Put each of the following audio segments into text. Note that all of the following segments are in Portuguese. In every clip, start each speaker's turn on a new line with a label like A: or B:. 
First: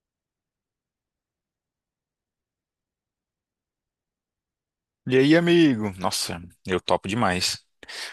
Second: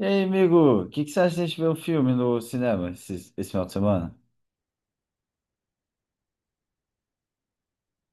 A: E aí, amigo, o que, que você acha de a gente ver um filme no cinema esse final de semana?
B: E aí, amigo? Nossa, eu topo demais.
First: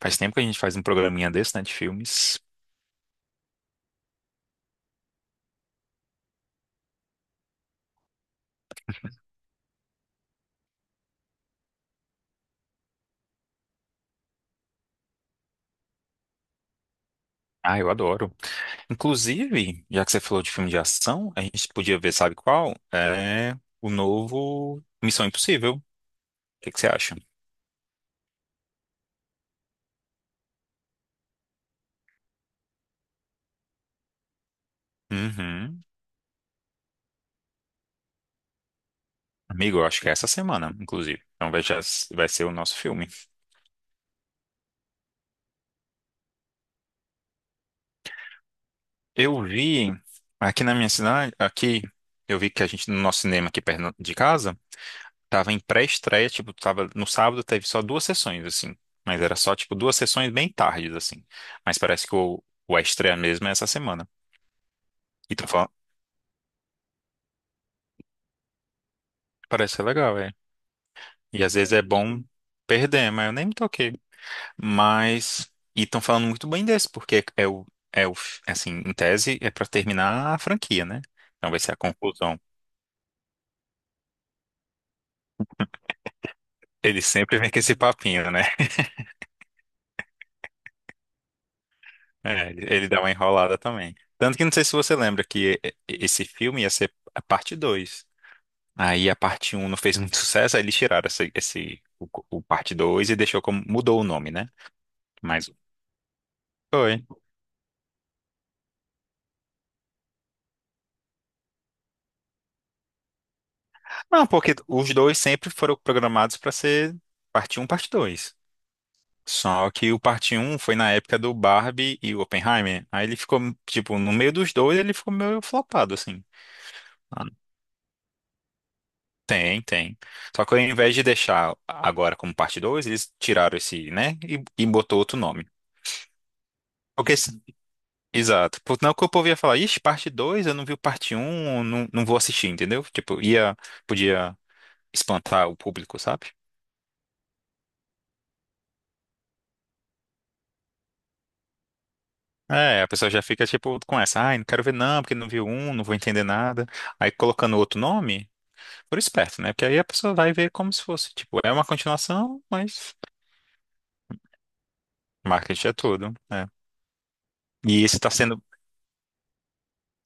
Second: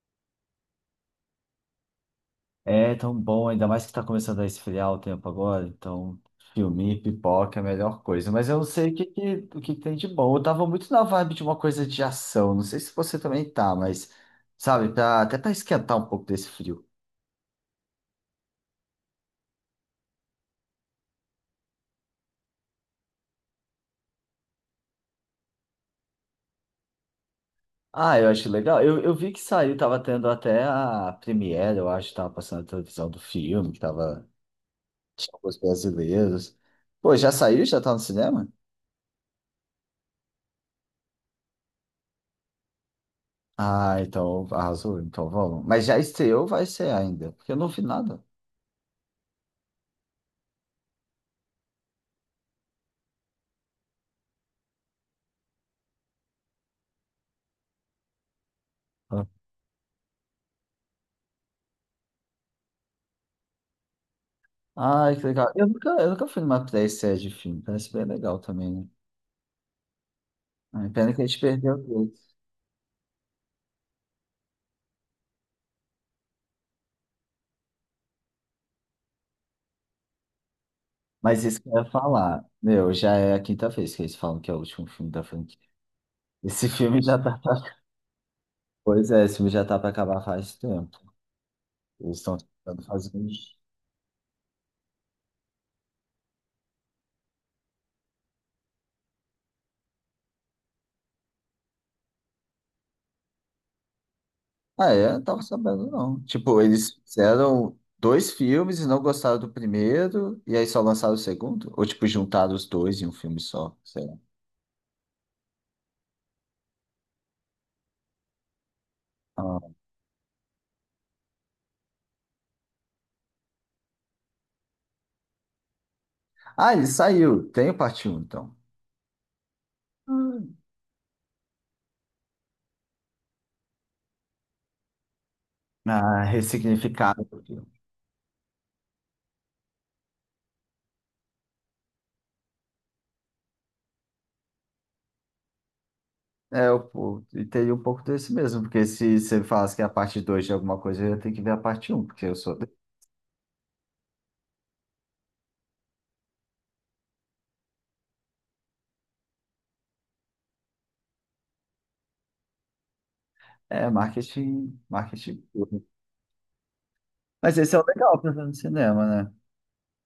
B: Faz tempo que a gente faz um programinha desse, né, de filmes.
A: É tão bom, ainda mais que tá começando a esfriar o tempo agora, então filme, pipoca é a melhor coisa. Mas eu não sei o que, que tem de bom. Eu tava muito na vibe de uma coisa de ação, não sei se você também tá, mas sabe, até pra esquentar um pouco desse frio.
B: Ah, eu adoro. Inclusive, já que você falou de filme de ação, a gente podia ver, sabe qual? É o novo Missão Impossível. O que que você acha?
A: Ah, eu acho legal. Eu vi que saiu, tava tendo até a premiere, eu acho, tava passando a televisão do filme, tinha os
B: Uhum.
A: brasileiros. Pô, já saiu? Já tá no cinema?
B: Amigo, eu acho que é essa semana, inclusive. Então vai, vai ser o nosso filme.
A: Ah, então arrasou, então vamos. Mas já estreou, ou vai ser ainda, porque eu não vi nada.
B: Eu vi aqui na minha cidade, aqui, eu vi que a gente, no nosso cinema aqui perto de casa, tava em pré-estreia, tipo, tava no sábado teve só duas sessões, assim. Mas
A: Ah.
B: era só, tipo, duas sessões bem tardes, assim. Mas parece que o a estreia mesmo é essa semana.
A: Ai, que
B: E tô
A: legal. Eu
B: falando,
A: nunca, eu nunca fui numa pré-estreia de filme, parece bem legal também, né?
B: parece ser legal, é.
A: Ai, pena que a gente
B: E às vezes
A: perdeu
B: é bom
A: dois.
B: perder, mas eu nem me toquei. Mas, e estão falando muito bem desse, porque é o, assim, em tese é pra terminar a franquia, né?
A: Mas
B: Então vai
A: isso que
B: ser
A: eu
B: a
A: ia
B: conclusão.
A: falar, meu, já é a quinta vez que eles falam que é o último filme da franquia. Esse filme
B: Ele
A: já
B: sempre
A: tá.
B: vem com esse papinho, né?
A: Pois é, esse filme já tá pra acabar faz tempo. Eles estão
B: É, ele
A: tentando
B: ele dá uma
A: fazer isso.
B: enrolada também. Tanto que não sei se você lembra que esse filme ia ser a parte 2. Aí a parte um não fez muito sucesso, aí eles tiraram o parte 2 e deixou como, mudou o nome, né?
A: Ah, é? Não tava
B: Mas
A: sabendo, não. Tipo, eles
B: foi.
A: fizeram dois filmes e não gostaram do primeiro, e aí só lançaram o segundo? Ou, tipo, juntaram os dois em um filme só? Sei lá.
B: Não, porque os dois sempre foram programados para ser parte um parte 2.
A: Ah,
B: Só que o parte um foi na época do Barbie e o Oppenheimer. Aí ele ficou, tipo, no meio dos dois, ele ficou meio flopado, assim.
A: Ah, ele
B: Ah,
A: saiu. Tem o parte um então.
B: tem, tem. Só que
A: Hum.
B: ao invés de deixar agora como parte 2 eles tiraram esse, né? E botou outro nome.
A: Ah,
B: Porque
A: ressignificado o filme.
B: Exato. Não que o povo ia falar, ixi, parte 2 eu não vi o parte um, não, não vou assistir, entendeu? Tipo, ia, podia espantar o público, sabe?
A: É, eu, pô, e teria um pouco desse mesmo, porque se você me falasse que é a parte 2 de alguma coisa, eu ia ter que ver a parte um porque eu sou.
B: É, a pessoa já fica, tipo, com essa, ai, não quero ver não, porque não viu um, não vou entender nada. Aí colocando outro nome, por esperto, né? Porque aí a pessoa vai ver como se fosse, tipo, é uma continuação, mas
A: É, marketing, marketing
B: marketing é
A: puro.
B: tudo, né?
A: Mas esse é o
B: E isso tá
A: legal pra
B: sendo,
A: ver no cinema, né?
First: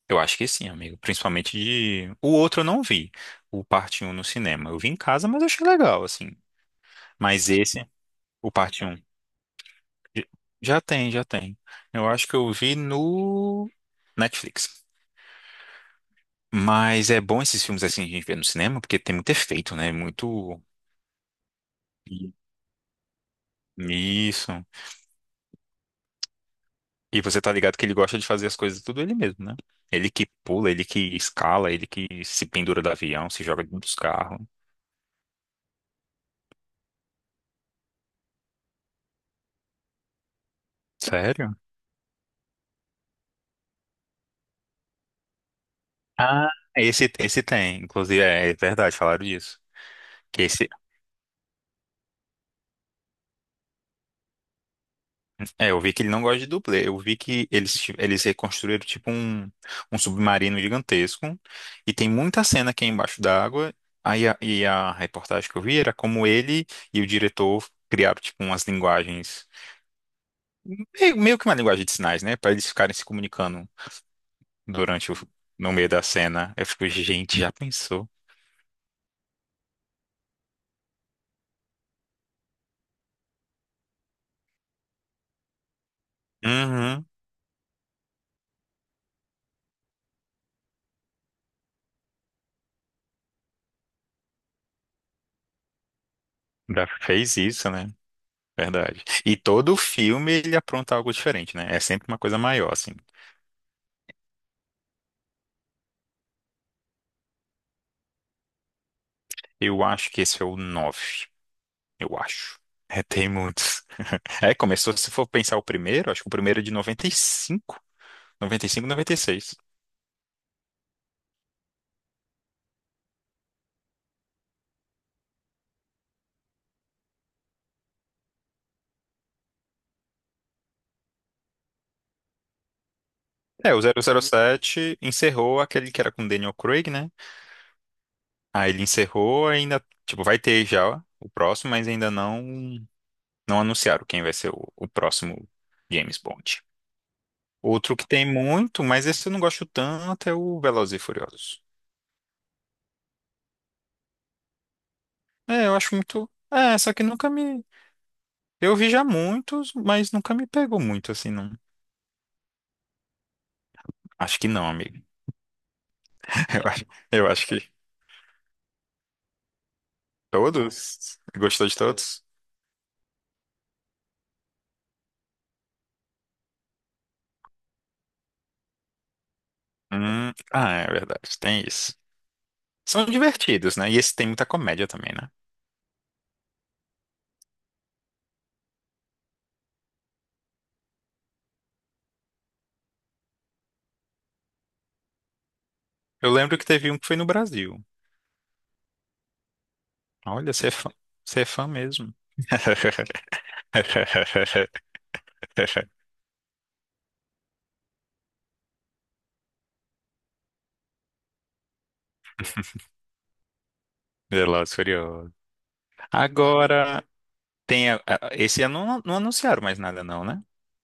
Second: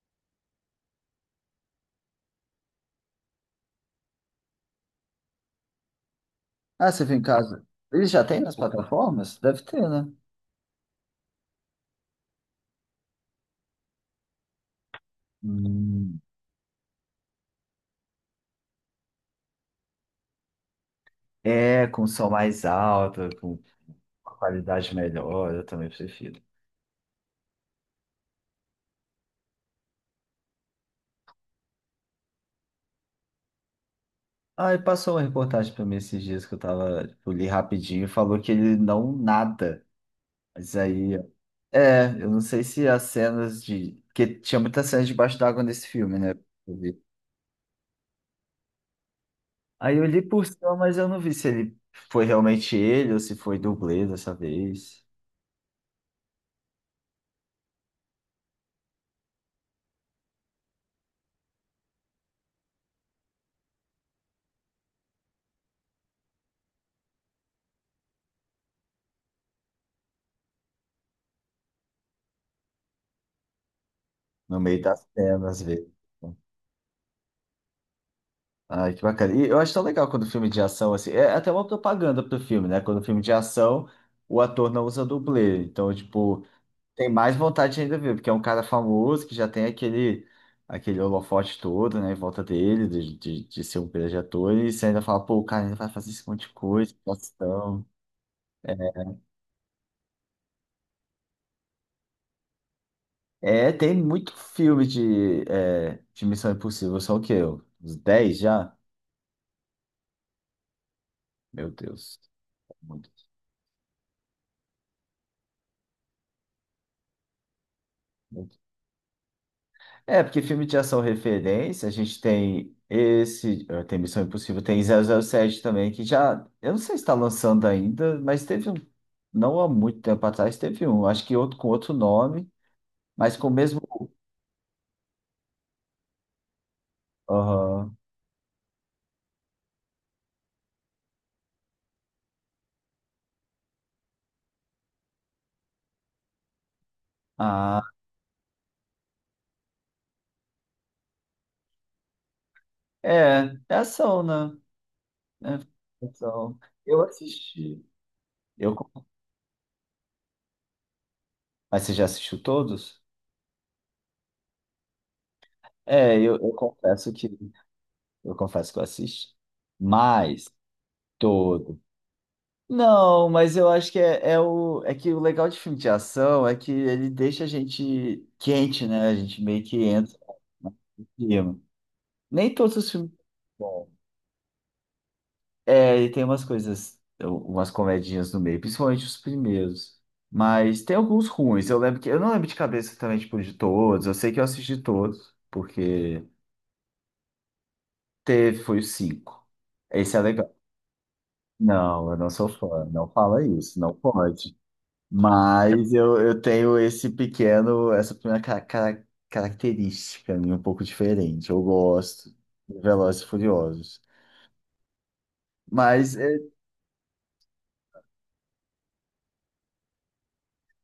B: eu acho que sim, amigo, principalmente de... O outro eu não vi, o parte um no cinema. Eu vi em casa, mas eu achei legal, assim.
A: Ah, você viu em
B: Mas
A: casa.
B: esse,
A: Ele já tem
B: o
A: nas
B: parte 1.
A: plataformas? Deve ter, né?
B: J- Já tem, já tem. Eu acho que eu vi no Netflix.
A: Hum,
B: Mas é bom esses filmes assim a gente vê no cinema, porque tem muito efeito, né? Muito.
A: é, com som
B: I-
A: mais alto, com uma
B: Isso.
A: qualidade melhor, eu também prefiro.
B: E você tá ligado que ele gosta de fazer as coisas tudo ele mesmo, né? Ele que pula, ele que escala, ele que se pendura do avião, se joga dos carros.
A: Ah, e passou uma reportagem pra mim esses dias que eu tava, tipo, li rapidinho, e falou que ele não nada. Mas aí,
B: Sério?
A: eu não sei se as cenas de. Porque tinha muitas cenas debaixo d'água nesse filme, né?
B: Ah,
A: Eu vi.
B: esse tem. Inclusive, é verdade, falaram disso.
A: Aí eu li
B: Que
A: por
B: esse,
A: cima, mas eu não vi se ele foi realmente ele ou se foi dublê dessa vez.
B: É, eu vi que ele não gosta de dublê. Eu vi que eles reconstruíram tipo um, um submarino gigantesco e tem muita cena aqui embaixo d'água. Aí e a reportagem que eu vi era como ele e o diretor criaram tipo umas linguagens, meio que uma linguagem de sinais, né? Para eles ficarem se comunicando
A: No meio das
B: durante o,
A: cenas, às
B: no meio
A: vezes.
B: da cena. Eu fico, gente, já pensou?
A: Ai, que bacana. E eu acho tão legal quando o filme de ação, assim, é até uma propaganda pro filme, né? Quando o filme de ação, o ator não usa dublê. Então, tipo,
B: Uhum,
A: tem mais vontade ainda de ver, porque é um cara famoso que já tem aquele holofote todo, né, em volta dele, de ser um grande ator, e você ainda fala, pô, o cara ainda vai fazer esse monte de
B: já
A: coisa, que
B: fez isso,
A: ação.
B: né? Verdade. E todo filme ele apronta algo diferente, né? É sempre uma coisa maior, assim.
A: É, tem muito filme de Missão Impossível, só o quê? Uns 10 já?
B: Eu acho que esse é o 9
A: Meu
B: eu
A: Deus,
B: acho.
A: é
B: É,
A: muito.
B: tem muitos. É, começou, se for pensar o primeiro, acho que o primeiro é de noventa noventa e cinco, noventa e cinco, noventa e seis.
A: É, porque filme de ação referência, a gente tem esse, tem Missão Impossível, tem 007 também, que já, eu não sei se está lançando ainda, mas teve um, não há muito tempo atrás, teve um, acho que outro com outro nome, mas com o
B: É, o
A: mesmo.
B: zero zero sete encerrou aquele que era com Daniel Craig, né?
A: Aham.
B: Aí ele encerrou, ainda, tipo, vai ter já o próximo, mas ainda não anunciaram quem vai ser o próximo James Bond.
A: Ah,
B: Outro que tem muito, mas esse eu não gosto tanto, é o Velozes e Furiosos.
A: é ação, né?
B: É, eu acho
A: É
B: muito.
A: ação.
B: É, só
A: Eu
B: que nunca me.
A: assisti.
B: Eu
A: Eu,
B: vi já
A: con-
B: muitos, mas nunca me pegou muito, assim, não.
A: mas você já assistiu todos?
B: Acho que não, amigo.
A: É, eu
B: Eu acho,
A: confesso
B: eu
A: que
B: acho que
A: eu confesso que eu assisti. Mas
B: todos. Gostou de
A: todos.
B: todos?
A: Não, mas eu acho que é que o legal de filme de ação é que ele deixa a gente quente, né? A gente meio que entra
B: Ah, é
A: no
B: verdade,
A: clima.
B: tem isso.
A: Nem todos os
B: São
A: filmes.
B: divertidos, né?
A: Bom,
B: E esse tem muita comédia também, né?
A: e tem umas coisas, umas comedinhas no meio, principalmente os primeiros. Mas tem alguns ruins. Eu lembro que eu não lembro de cabeça também, tipo, de todos. Eu sei que eu assisti todos, porque
B: Eu lembro que teve um que foi no Brasil.
A: foi o cinco. Esse é
B: Olha,
A: legal.
B: você é fã
A: Não,
B: mesmo.
A: eu não sou fã. Não fala isso, não pode. Mas eu tenho esse pequeno, essa pequena característica minha um pouco diferente. Eu gosto de Velozes e Furiosos.
B: Velozes e Furiosos.
A: Mas,
B: Agora, tem. Esse ano não, anunciaram mais nada, não, né?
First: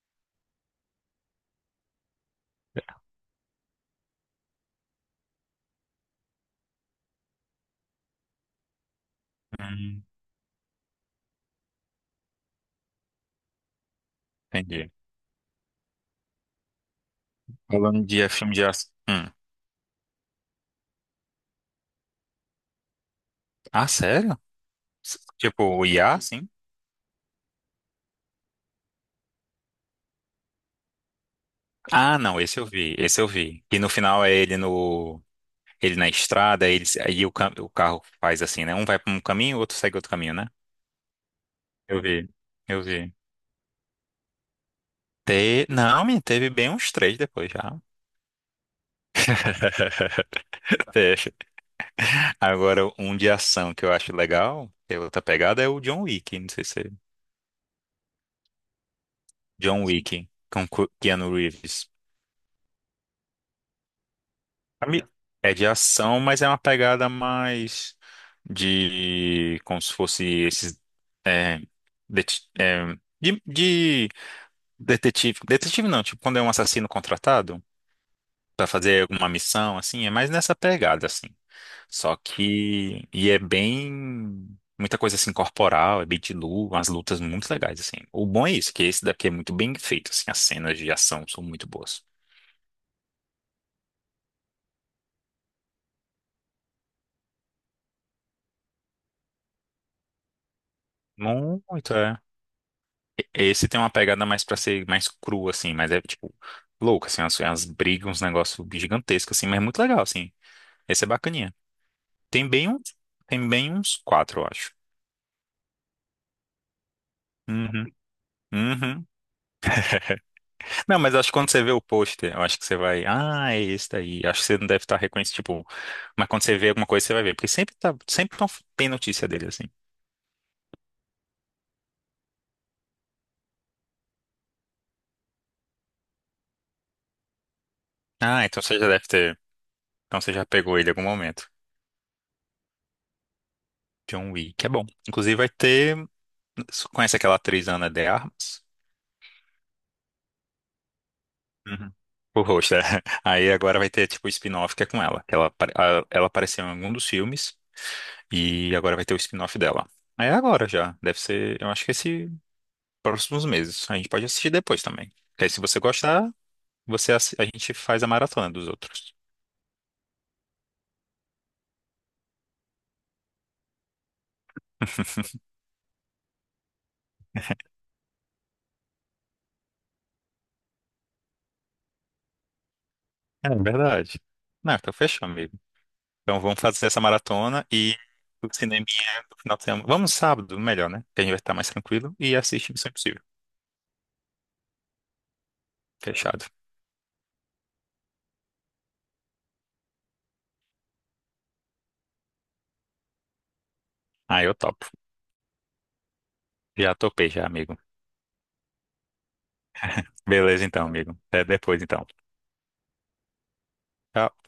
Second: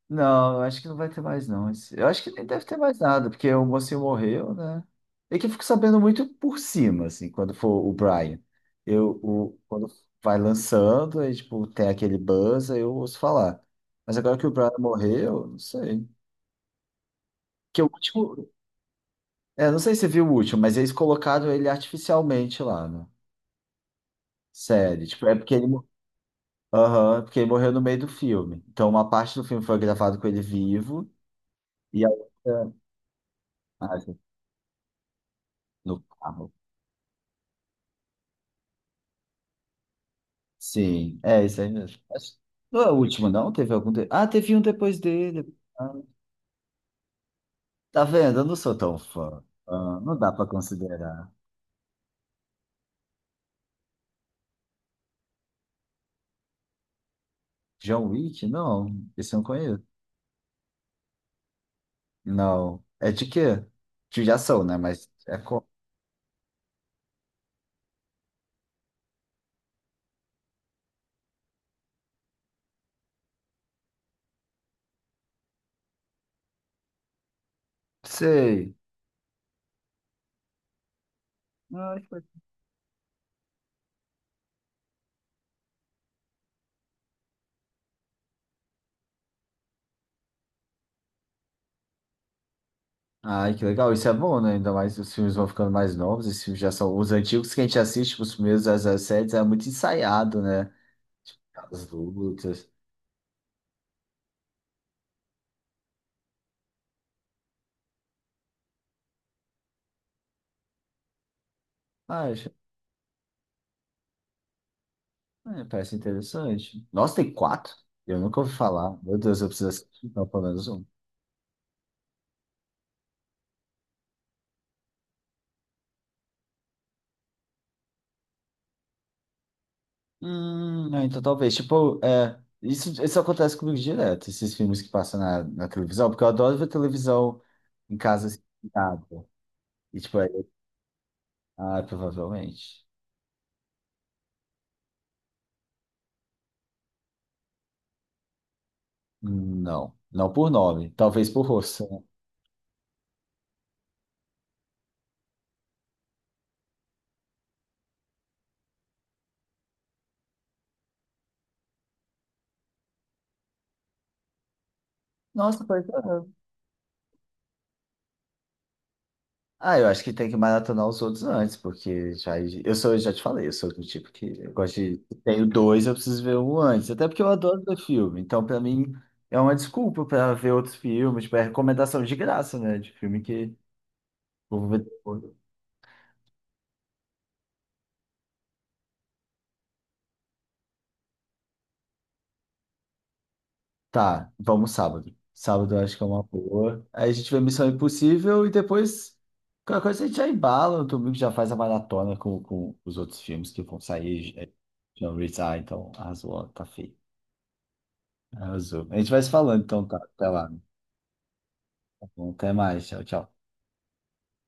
A: não, eu acho que não vai ter mais, não. Eu acho que nem deve ter mais nada, porque o mocinho morreu, né? É que eu fico sabendo muito por cima, assim, quando for o Brian. Quando
B: Hum,
A: vai lançando, aí, tipo, tem aquele buzz, aí eu ouço falar. Mas agora que o Brian
B: entendi.
A: morreu, não sei. Que o
B: Falando
A: último,
B: de filme de ação. Hum.
A: É, não sei se você viu o último, mas eles colocaram ele artificialmente lá na
B: Ah, sério?
A: série. Tipo, é porque
B: Tipo,
A: ele,
B: o
A: mo-
B: IA, assim?
A: Aham, porque ele morreu no meio do filme. Então, uma parte do filme foi gravado com ele vivo e a
B: Ah, não,
A: outra
B: esse eu vi. E no
A: ah,
B: final é ele no ele
A: no
B: na
A: carro.
B: estrada, ele aí o carro faz assim, né? Um vai para um caminho, o outro segue outro caminho, né?
A: Sim, é isso aí mesmo.
B: Eu vi.
A: Não
B: Eu
A: é o
B: vi.
A: último, não? Teve algum. Ah, teve um depois dele. Ah,
B: Não, me teve bem uns três depois já.
A: tá vendo? Eu não sou tão fã. Ah, não dá pra
B: Fecha.
A: considerar.
B: Agora, um de ação que eu acho legal, que é outra pegada, é o John Wick. Não sei se é
A: John Wick? Não, esse eu não conheço.
B: John Wick, com Keanu Reeves.
A: Não. É de quê? De ação, né?
B: Ami-
A: Mas é.
B: É de ação, mas é uma pegada mais de como se fosse esses é, det- é, de detetive. Detetive não, tipo quando é um assassino contratado para
A: Sei.
B: fazer alguma missão, assim, é mais nessa pegada, assim.
A: Ah,
B: Só que é bem muita coisa assim corporal, é bem de luta, umas lutas muito legais assim. O bom é isso, que esse daqui é muito bem feito, assim, as cenas de ação são muito boas.
A: ai, que legal, isso é bom, né? Ainda mais os filmes vão ficando mais novos, esses filmes já são os antigos que a gente assiste, tipo, os primeiros das séries é muito ensaiado, né? As
B: Muito, é.
A: lutas.
B: Esse tem uma pegada mais pra ser mais cru, assim, mas é, tipo, louco, assim, umas brigas, uns negócios gigantescos, assim, mas é muito legal, assim. Esse é bacaninha.
A: Ah,
B: Tem bem uns, tem bem uns quatro, eu acho.
A: é, parece interessante. Nossa, tem quatro?
B: Uhum,
A: Eu nunca ouvi falar.
B: uhum.
A: Meu Deus, eu preciso assistir, então, pelo menos um.
B: Não, mas acho que quando você vê o pôster, eu acho que você vai, ah, é esse daí. Acho que você não deve estar reconhecendo, tipo, mas quando você vê alguma coisa, você vai ver, porque sempre tem notícia dele, assim.
A: Não, então talvez, tipo, isso acontece comigo direto, esses filmes que passam na televisão, porque eu adoro ver televisão em casa assim,
B: Ah, então você já
A: nada.
B: deve ter,
A: E tipo,
B: então
A: aí,
B: você já pegou ele em algum momento.
A: provavelmente.
B: John Wick, é bom. Inclusive vai ter você conhece aquela atriz Ana de Armas?
A: Não, não por nome, talvez por
B: Uhum.
A: rosto.
B: O rosto, é. Aí agora vai ter tipo o spin-off que é com ela. Que ela apareceu em algum dos filmes e agora vai ter o spin-off dela. Aí é agora já. Deve ser, eu acho que esse próximos meses. A gente pode assistir depois também. Porque aí se
A: Nossa,
B: você
A: pois
B: gostar,
A: é.
B: a gente faz a maratona dos outros.
A: Ah, eu acho que tem que maratonar os outros antes, porque já, eu sou, eu já te falei, eu sou do tipo que eu gosto de, tenho dois, eu preciso ver um antes, até porque eu adoro ver filme, então pra mim é uma desculpa pra ver outros filmes, tipo, é recomendação de graça, né, de filme
B: É
A: que
B: verdade.
A: eu vou
B: Não,
A: ver
B: então fechou,
A: depois.
B: amigo. Então vamos fazer essa maratona e o cineminha do final de semana. Vamos sábado, melhor, né? Que a gente vai estar mais tranquilo e assiste Missão Impossível.
A: Tá, vamos sábado. Sábado eu acho que é uma
B: Fechado.
A: boa. Aí a gente vê Missão Impossível e depois qualquer coisa a gente já embala, no domingo já faz a maratona com os outros filmes que vão sair,
B: Ah,
A: já
B: eu topo.
A: já revisar, então arrasou, tá
B: Já
A: feito.
B: topei já, amigo.
A: Arrasou. A gente vai se falando, então, tá? Até lá.
B: Beleza então, amigo. Até depois então.
A: Tá bom, até mais. Tchau, tchau.
B: Tchau.